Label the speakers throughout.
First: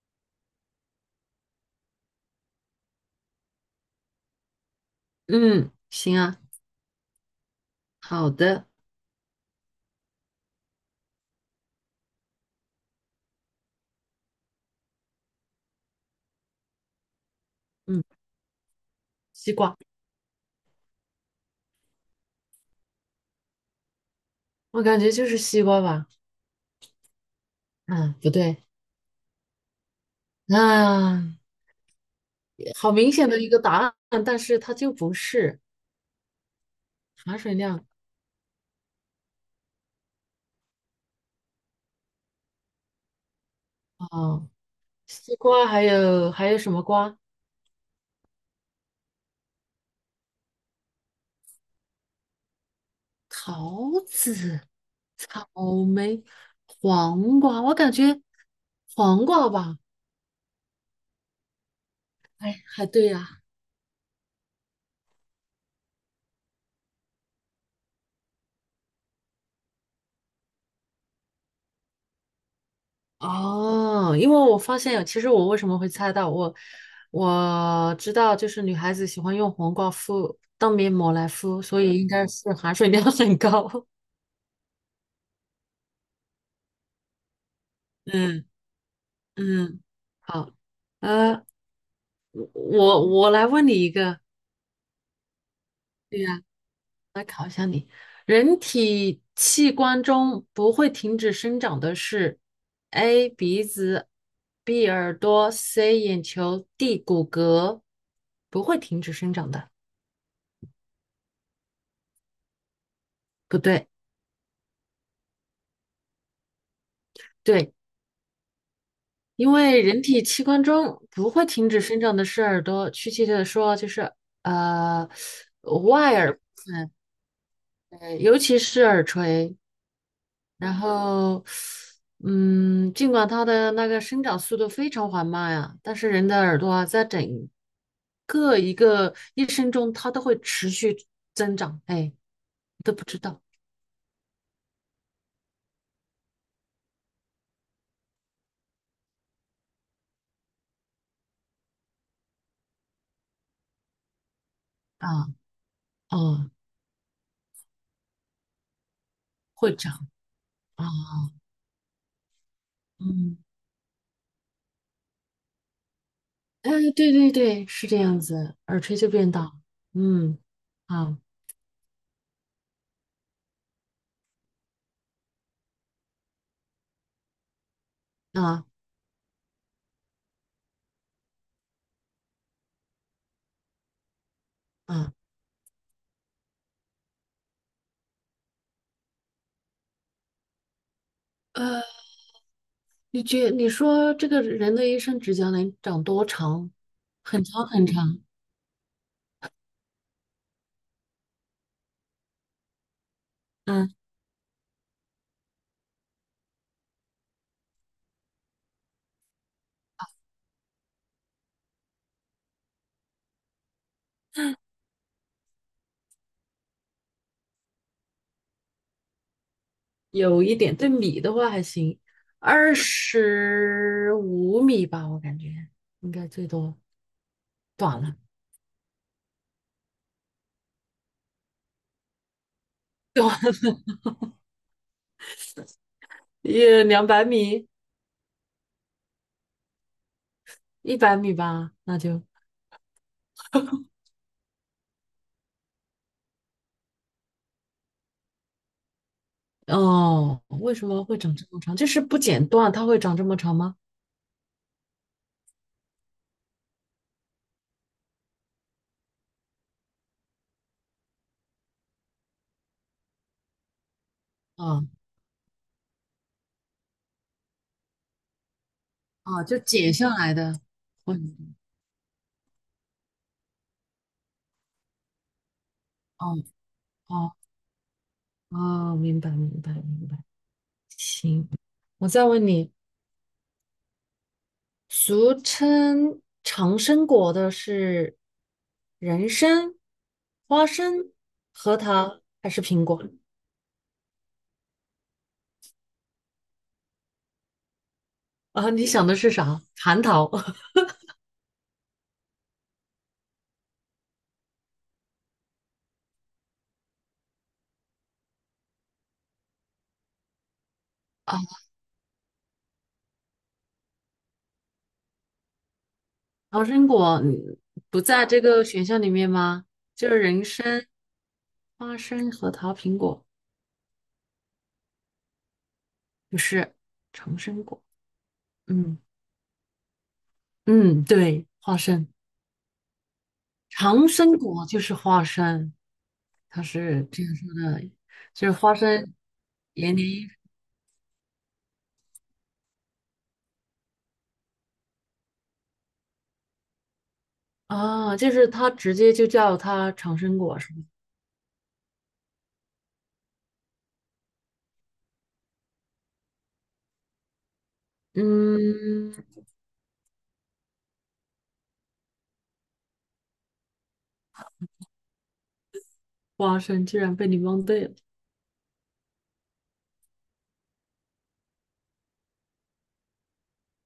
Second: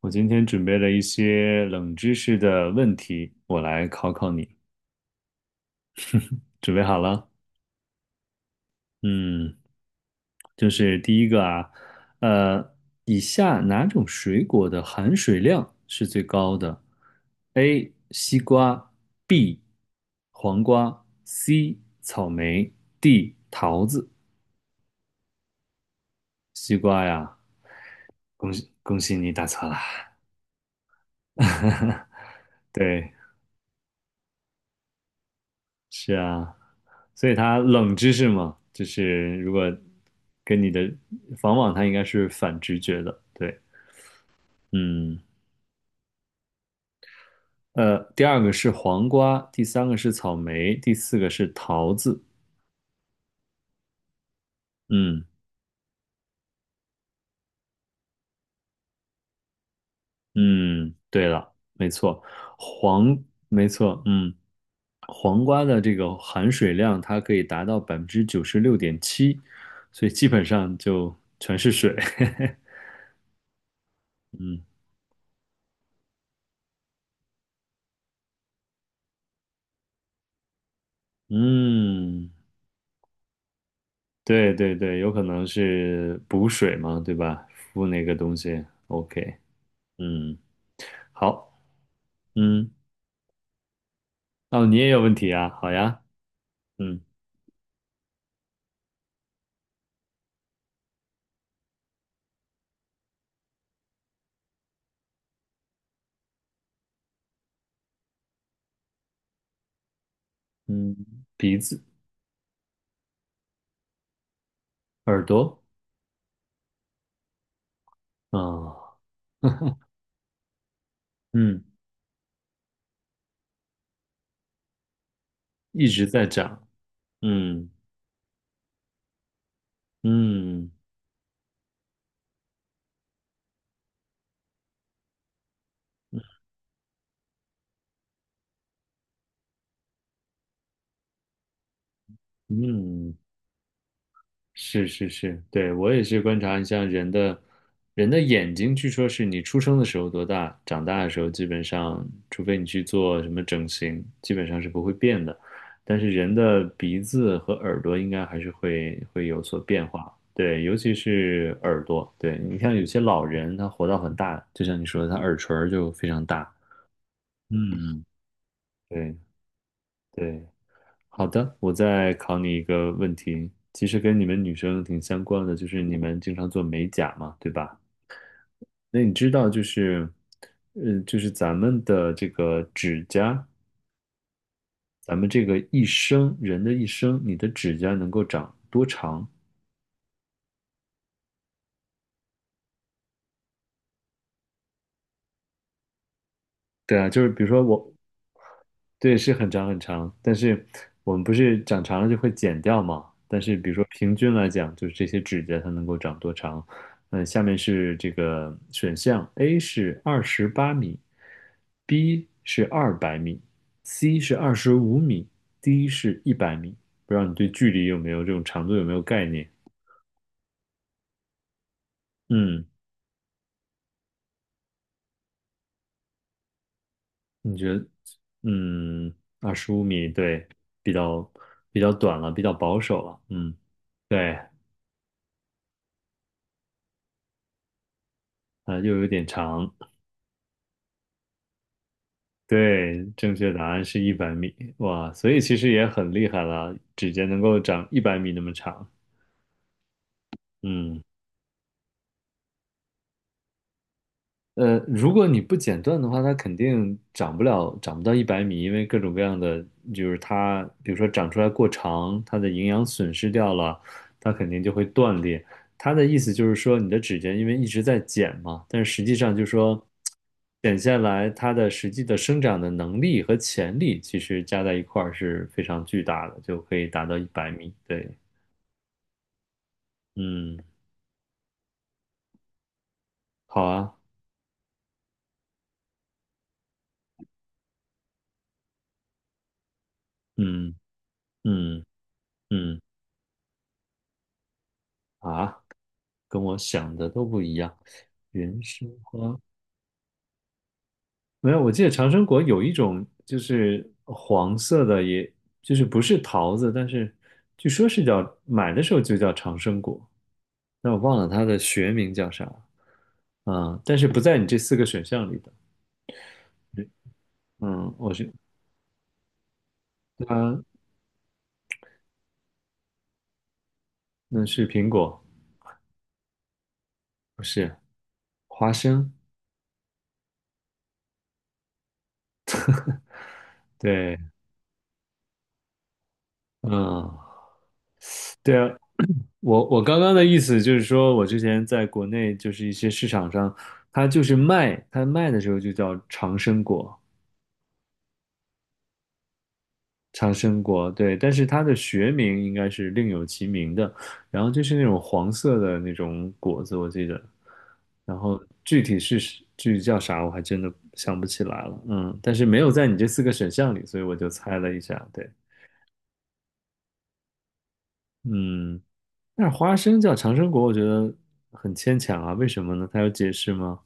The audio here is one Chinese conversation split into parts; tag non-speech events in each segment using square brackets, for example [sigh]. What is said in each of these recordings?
Speaker 1: 我今天准备了一些冷知识的问题，我来考考你。
Speaker 2: 嗯，行啊，
Speaker 1: 准备好了？
Speaker 2: 好的，
Speaker 1: 嗯，就是第一个啊，呃，以下哪种水果的含水量是最高的？A.
Speaker 2: 嗯，
Speaker 1: 西瓜
Speaker 2: 西
Speaker 1: B.
Speaker 2: 瓜，
Speaker 1: 黄瓜 C. 草莓 D. 桃子。
Speaker 2: 我感觉就是西瓜吧，
Speaker 1: 西瓜呀，
Speaker 2: 嗯，不
Speaker 1: 恭
Speaker 2: 对，
Speaker 1: 喜恭喜你答错了。
Speaker 2: 啊，
Speaker 1: [laughs]
Speaker 2: 好明
Speaker 1: 对，
Speaker 2: 显的一个答案，但是它就不是
Speaker 1: 是啊。所以
Speaker 2: 含水
Speaker 1: 它
Speaker 2: 量。
Speaker 1: 冷知识嘛，就是如果跟你的往往它应该是反直觉的，对，
Speaker 2: 哦，
Speaker 1: 嗯，
Speaker 2: 西瓜还有什么瓜？
Speaker 1: 第二个是黄瓜，第三个是草莓，第四个是桃子，
Speaker 2: 桃子、
Speaker 1: 嗯
Speaker 2: 草莓、黄瓜，我感觉黄瓜吧，
Speaker 1: 嗯，对了，没错，
Speaker 2: 哎，还对
Speaker 1: 黄，
Speaker 2: 呀，
Speaker 1: 没错，嗯，黄瓜的这个含水量它可以达到96.7%，所以基本上就全是水，[laughs]
Speaker 2: 哦，因为我
Speaker 1: 嗯
Speaker 2: 发现有，其实我为什么会猜到，我知道，就是女孩子喜欢用黄瓜敷当面膜来敷，所以应该
Speaker 1: 嗯。
Speaker 2: 是含水量很高。
Speaker 1: 对对对，有可能是补水嘛，对吧？敷那
Speaker 2: [laughs]
Speaker 1: 个东
Speaker 2: 嗯
Speaker 1: 西。OK，
Speaker 2: 嗯，
Speaker 1: 嗯，
Speaker 2: 好，呃，
Speaker 1: 好，嗯，
Speaker 2: 我来问你一个，
Speaker 1: 哦，你也有问题啊？好呀，
Speaker 2: 对呀，
Speaker 1: 嗯
Speaker 2: 人体器官中不会停止生长的是 A 鼻子，B 耳朵，C 眼球，D 骨骼，不会停止生长的，
Speaker 1: 嗯，鼻子、
Speaker 2: 不对。
Speaker 1: 耳朵，
Speaker 2: 对。
Speaker 1: 啊、
Speaker 2: 因为人体器官中不会
Speaker 1: 嗯，
Speaker 2: 停止生长的是耳朵，确切的说就是呃
Speaker 1: 一直
Speaker 2: 外
Speaker 1: 在
Speaker 2: 耳部
Speaker 1: 长，
Speaker 2: 分，
Speaker 1: 嗯
Speaker 2: 尤其是耳垂。
Speaker 1: 嗯
Speaker 2: 然后，尽管它的那个生长速度非常缓慢呀，但是人的耳朵啊，在整个一个一生中，它都会持续增长。哎，都不
Speaker 1: 嗯。
Speaker 2: 知道
Speaker 1: 是是是，对，我也是观察你像人的眼睛，据说是你出生的时候多大，长大的时候基本上，除非你去做什么整形，基本上是不会变
Speaker 2: 啊，
Speaker 1: 的。但是人
Speaker 2: 哦，
Speaker 1: 的鼻子和耳朵应该还是会有所
Speaker 2: 会
Speaker 1: 变
Speaker 2: 长
Speaker 1: 化，对，尤
Speaker 2: 啊，
Speaker 1: 其是耳朵，对，你像有些老
Speaker 2: 嗯。
Speaker 1: 人他活到很大，就像你说的，他耳垂儿就非常大，
Speaker 2: 嗯，对对对，是这
Speaker 1: 嗯，
Speaker 2: 样子，耳垂就
Speaker 1: 对
Speaker 2: 变大。嗯，
Speaker 1: 对，
Speaker 2: 啊
Speaker 1: 好的，我再考你一个问题，其实跟你们女生挺相关的，就是你们经常做美甲嘛，对吧？
Speaker 2: 啊
Speaker 1: 那你知道就是，嗯，就是咱们的这个指甲，
Speaker 2: 啊，
Speaker 1: 咱们这个一生，人的一生，你的指甲能够长多长？
Speaker 2: 呃，你说这个人的一生指甲能长多长？
Speaker 1: 对啊，就是比
Speaker 2: 很
Speaker 1: 如说
Speaker 2: 长很
Speaker 1: 我
Speaker 2: 长。
Speaker 1: 对，是很长很长，但是我们不是长长了就会剪掉嘛？但是比如说
Speaker 2: 嗯，
Speaker 1: 平均来讲，就是这些指甲它能够长多长？嗯，下面是这个选项：A 是28米，B 是200米，C 是二十五米，D 是一百米。不知道你对距离有没有这种长度有没有概念？
Speaker 2: 有一点，对米的话还行，
Speaker 1: 嗯，
Speaker 2: 25米吧，我感觉应该最多，
Speaker 1: 你觉得？
Speaker 2: 短了，
Speaker 1: 嗯，二十五米，对，比较比较短了，比较保守了。
Speaker 2: 短
Speaker 1: 嗯，对，
Speaker 2: 也200米，
Speaker 1: 啊、又有点长。
Speaker 2: 100米吧，
Speaker 1: 对，正确答案是一百米，哇，所以其实也很厉害了，指甲能够长一百米那么长。
Speaker 2: 哦，为什
Speaker 1: 嗯。
Speaker 2: 么会长这么长？就是不剪断，它会长这么长吗？
Speaker 1: 如果你不剪断的话，它肯定长不了，长不到一百米，因为各种各样的，就是它，比如说长出来过长，它的营养损失掉了，它肯定就会
Speaker 2: 啊。
Speaker 1: 断裂。它的意思就是说，你的指甲因为一直在剪嘛，但是实际上
Speaker 2: 哦，
Speaker 1: 就是
Speaker 2: 就
Speaker 1: 说，
Speaker 2: 解下来的，
Speaker 1: 剪下
Speaker 2: 我
Speaker 1: 来它的实际的生长的能力和潜力，其实加在一块儿是非常巨大
Speaker 2: 哦
Speaker 1: 的，就可以达到一
Speaker 2: 哦
Speaker 1: 百米。对，
Speaker 2: 哦，明白明白明白。
Speaker 1: 嗯，
Speaker 2: 行，我再问你，
Speaker 1: 好啊，
Speaker 2: 俗称长生果的是人参、花
Speaker 1: 嗯
Speaker 2: 生、核
Speaker 1: 嗯
Speaker 2: 桃还是
Speaker 1: 嗯
Speaker 2: 苹果？
Speaker 1: 啊。跟我想的都不一样。原
Speaker 2: 啊，你
Speaker 1: 生
Speaker 2: 想的是啥？蟠桃 [laughs]。
Speaker 1: 没有，我记得长生果有一种就是黄色的也，就是不是桃子，但是据说是叫买的时候就叫长生果，但我忘了
Speaker 2: 啊，
Speaker 1: 它的学名叫啥。嗯，但是不在你这四个选项里的。
Speaker 2: 长生果
Speaker 1: 嗯，
Speaker 2: 不
Speaker 1: 我
Speaker 2: 在
Speaker 1: 是
Speaker 2: 这个选项里面吗？就是人
Speaker 1: 它，
Speaker 2: 参、花生、核桃、苹果，
Speaker 1: 那是苹果，
Speaker 2: 不是长
Speaker 1: 不
Speaker 2: 生
Speaker 1: 是
Speaker 2: 果。
Speaker 1: 花
Speaker 2: 嗯
Speaker 1: 生。
Speaker 2: 嗯，对，花生。长
Speaker 1: 对，
Speaker 2: 生果就是花生，它是
Speaker 1: 嗯，
Speaker 2: 这样说的，就是
Speaker 1: 对啊，
Speaker 2: 花生
Speaker 1: 我
Speaker 2: 延
Speaker 1: 刚
Speaker 2: 年
Speaker 1: 刚的
Speaker 2: 益
Speaker 1: 意思就是说，我之前在国内就是一些市场上，它就是卖，它卖的时候就叫长生果，
Speaker 2: 啊，就是它直接就叫它长
Speaker 1: 长
Speaker 2: 生果
Speaker 1: 生
Speaker 2: 是吗？
Speaker 1: 果，对，但是它的学名应该是另有其名的，然后就是那种黄色的那种果子，我记得，然后具体
Speaker 2: 嗯，
Speaker 1: 是具体叫啥，我还真的想不起来了，嗯，但是没有在你这四个选项里，所以我就猜了一下，对，
Speaker 2: 花生居然被你蒙对了。
Speaker 1: 嗯，但是花生叫长生果，我觉得很牵强啊，为什么呢？它有解释吗？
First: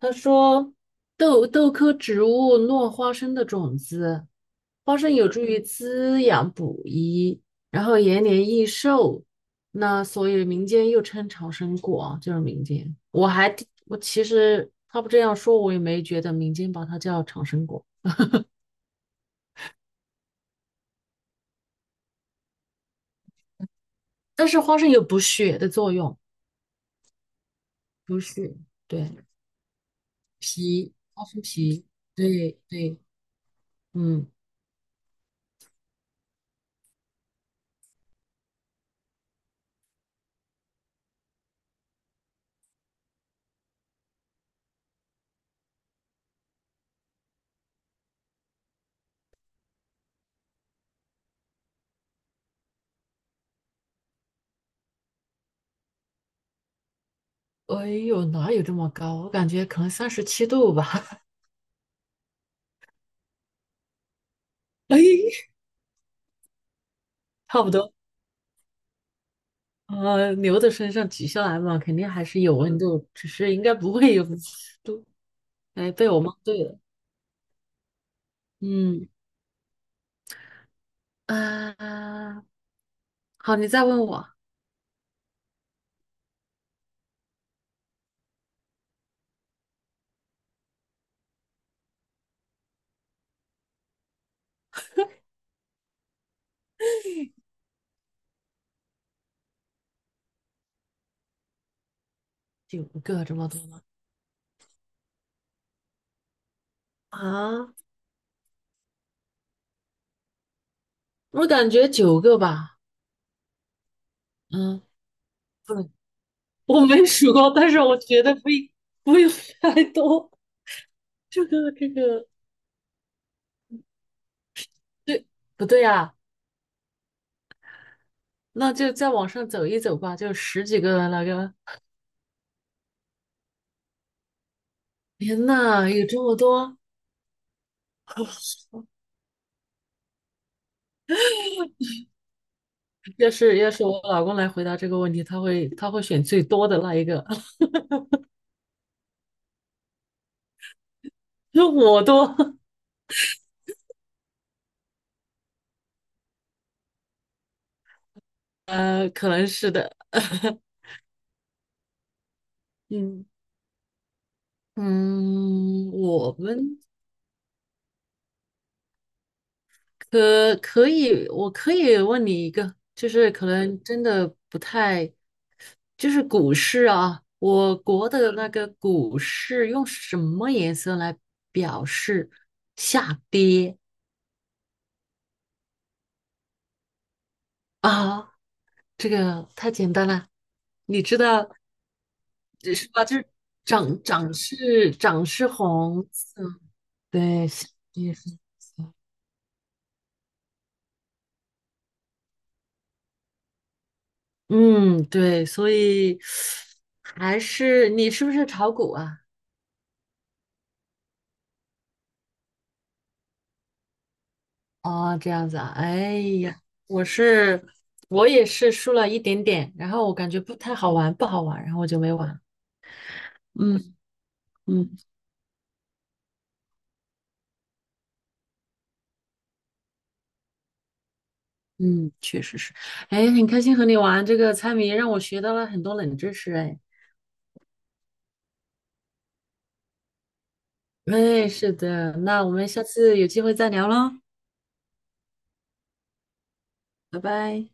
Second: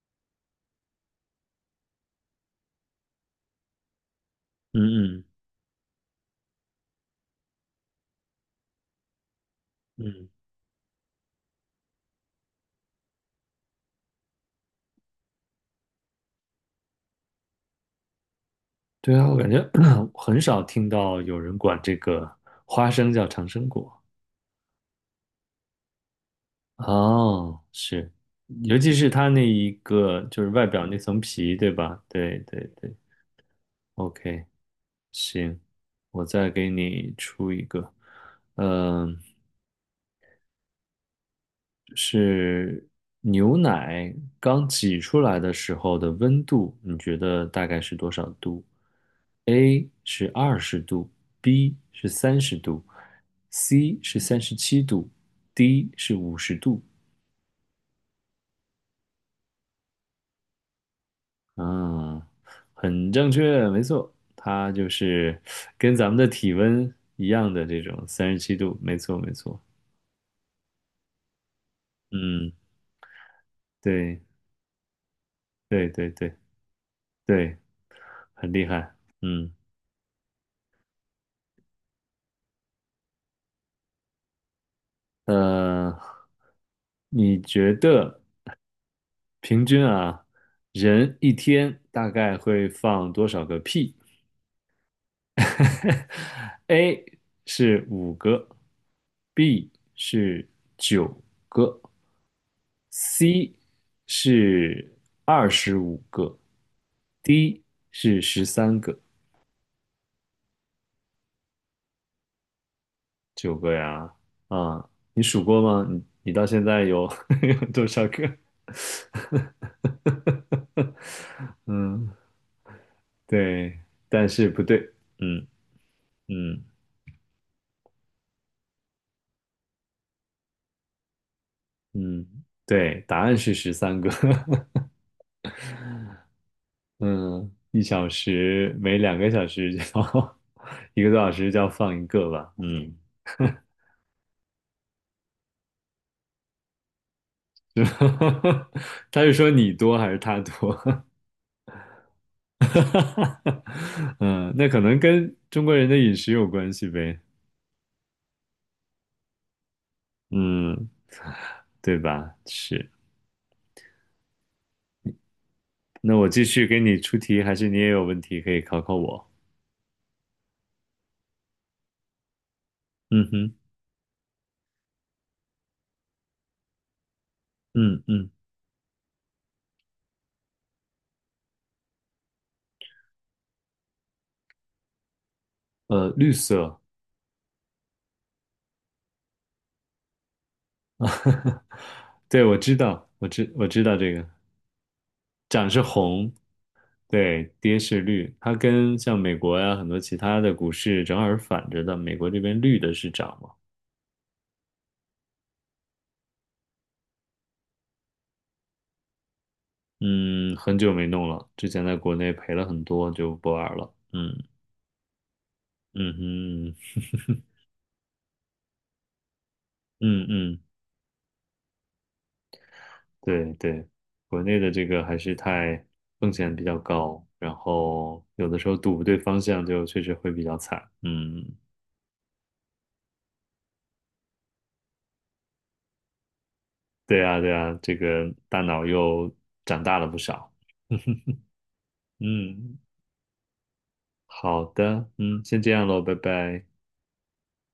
Speaker 2: 他说豆科植物落花生的种子，
Speaker 1: 嗯
Speaker 2: 花生
Speaker 1: 嗯
Speaker 2: 有助于滋养补益，然后延年益寿。那
Speaker 1: 嗯，
Speaker 2: 所以民间又称长生果啊，就是民间。我还挺我其实他不这样说，我也没觉得民间把它叫长生果。
Speaker 1: 对啊，我感觉 [clears throat] 很少听到有人管这个花生叫长生果。
Speaker 2: 但是花生有补血的作用，
Speaker 1: 哦，是，
Speaker 2: 补血，
Speaker 1: 尤其
Speaker 2: 对，
Speaker 1: 是它那一个就是外表
Speaker 2: 皮，
Speaker 1: 那层
Speaker 2: 花生
Speaker 1: 皮，对
Speaker 2: 皮，
Speaker 1: 吧？对
Speaker 2: 对
Speaker 1: 对对
Speaker 2: 对，嗯，
Speaker 1: ，OK，行，我再给你出一个，嗯、是牛奶刚挤出来的时候的温度，你觉得大概是多少度？A 是20度，B 是30度，C 是三十七度，D 是50度。
Speaker 2: 哎呦，哪有这么高？我感觉可能37度吧，
Speaker 1: 啊，很正确，没错，它就
Speaker 2: [laughs] 哎，
Speaker 1: 是跟咱们的体温一样
Speaker 2: 差
Speaker 1: 的
Speaker 2: 不
Speaker 1: 这
Speaker 2: 多。
Speaker 1: 种三十七度，没错，没错。
Speaker 2: 牛的身上取下来嘛，肯定还是
Speaker 1: 嗯，
Speaker 2: 有温度，只是应该不会
Speaker 1: 对，
Speaker 2: 有 [laughs]。
Speaker 1: 对，
Speaker 2: 哎，被
Speaker 1: 对，
Speaker 2: 我
Speaker 1: 对，
Speaker 2: 蒙对了。
Speaker 1: 对，很厉害。
Speaker 2: 嗯，
Speaker 1: 嗯。
Speaker 2: 啊，好，你再问我
Speaker 1: 呃，你觉得平均啊，人一天大概会放多少个屁 [laughs]？A 是五个，B 是九个
Speaker 2: 九个这么
Speaker 1: ，C
Speaker 2: 多吗？
Speaker 1: 是25个，D
Speaker 2: 啊，
Speaker 1: 是十三个，
Speaker 2: 我感觉九个吧。
Speaker 1: 九个呀。
Speaker 2: 嗯，
Speaker 1: 啊，你数过
Speaker 2: 不
Speaker 1: 吗？
Speaker 2: 能，
Speaker 1: 你到现
Speaker 2: 我
Speaker 1: 在
Speaker 2: 没
Speaker 1: 有
Speaker 2: 数
Speaker 1: [laughs]
Speaker 2: 过，
Speaker 1: 有
Speaker 2: 但是
Speaker 1: 多
Speaker 2: 我
Speaker 1: 少
Speaker 2: 觉得
Speaker 1: 个？
Speaker 2: 不用太多。这
Speaker 1: [laughs]
Speaker 2: 个这
Speaker 1: 嗯。
Speaker 2: 个，
Speaker 1: 对，但是不对，
Speaker 2: 对，
Speaker 1: 嗯
Speaker 2: 不对啊？
Speaker 1: 嗯
Speaker 2: 那就再往上走一走吧，就十几个那个。
Speaker 1: 嗯，对，答案是十三个，
Speaker 2: 天呐，有这么多！
Speaker 1: [laughs] 嗯，一小时
Speaker 2: [laughs]
Speaker 1: 每2个小时叫 [laughs] 一个多小时就要放一个吧，嗯，
Speaker 2: 要是我老公来回答这个问题，他会选最多的那一个。
Speaker 1: 是吧 [laughs] 他是说你多还是他多？
Speaker 2: [laughs] 我多，[laughs]
Speaker 1: [laughs] 嗯，那可能跟中国人的饮食有关系呗，
Speaker 2: 可能是的。[laughs]
Speaker 1: 嗯，对吧？是，
Speaker 2: 嗯。嗯，
Speaker 1: 那我
Speaker 2: 我
Speaker 1: 继续给
Speaker 2: 们
Speaker 1: 你出题，还是你也有问题可以考考我？
Speaker 2: 可以，我可以问你一个，就
Speaker 1: 嗯
Speaker 2: 是可
Speaker 1: 哼，
Speaker 2: 能真的不太，就是股市啊，我
Speaker 1: 嗯
Speaker 2: 国
Speaker 1: 嗯，
Speaker 2: 的那个股市用什么颜色来表示下跌
Speaker 1: 绿色。
Speaker 2: 啊？这个太简单了，
Speaker 1: [laughs]
Speaker 2: 你知道
Speaker 1: 啊，对，我知
Speaker 2: 是吧？
Speaker 1: 道，
Speaker 2: 就是
Speaker 1: 我知道
Speaker 2: 涨
Speaker 1: 这个，
Speaker 2: 涨是涨是
Speaker 1: 涨是
Speaker 2: 红
Speaker 1: 红，
Speaker 2: 色，对，
Speaker 1: 对，
Speaker 2: 下
Speaker 1: 跌是
Speaker 2: 跌
Speaker 1: 绿，
Speaker 2: 是。
Speaker 1: 它跟像美国呀、很多其他的股市正好是反着的，美国这边绿的是涨嘛，
Speaker 2: 嗯，对，所以还是你是不是炒股啊？
Speaker 1: 嗯，很久没弄了，之前在国内赔了很多，就不玩了，嗯
Speaker 2: 哦，这样子啊，
Speaker 1: 嗯
Speaker 2: 哎呀，
Speaker 1: 哼，
Speaker 2: 我是我也是输了一点点，然后我
Speaker 1: 嗯
Speaker 2: 感觉不
Speaker 1: 嗯，
Speaker 2: 太好玩，不好玩，然后我就没玩。
Speaker 1: 对对，
Speaker 2: 嗯
Speaker 1: 国内的这
Speaker 2: 嗯
Speaker 1: 个还是太风险比较高，然后有的时候赌不对方向就确实会比较惨，嗯
Speaker 2: 嗯，确实是，哎，很开心和你玩这个猜谜，让我学到了很多冷知识，哎，
Speaker 1: 对啊，对啊，这个大脑又长大了不少。
Speaker 2: 哎，是的，那我们
Speaker 1: 嗯，
Speaker 2: 下次有机会再聊喽，
Speaker 1: 好的，嗯，先这样喽，拜拜。
Speaker 2: 拜拜。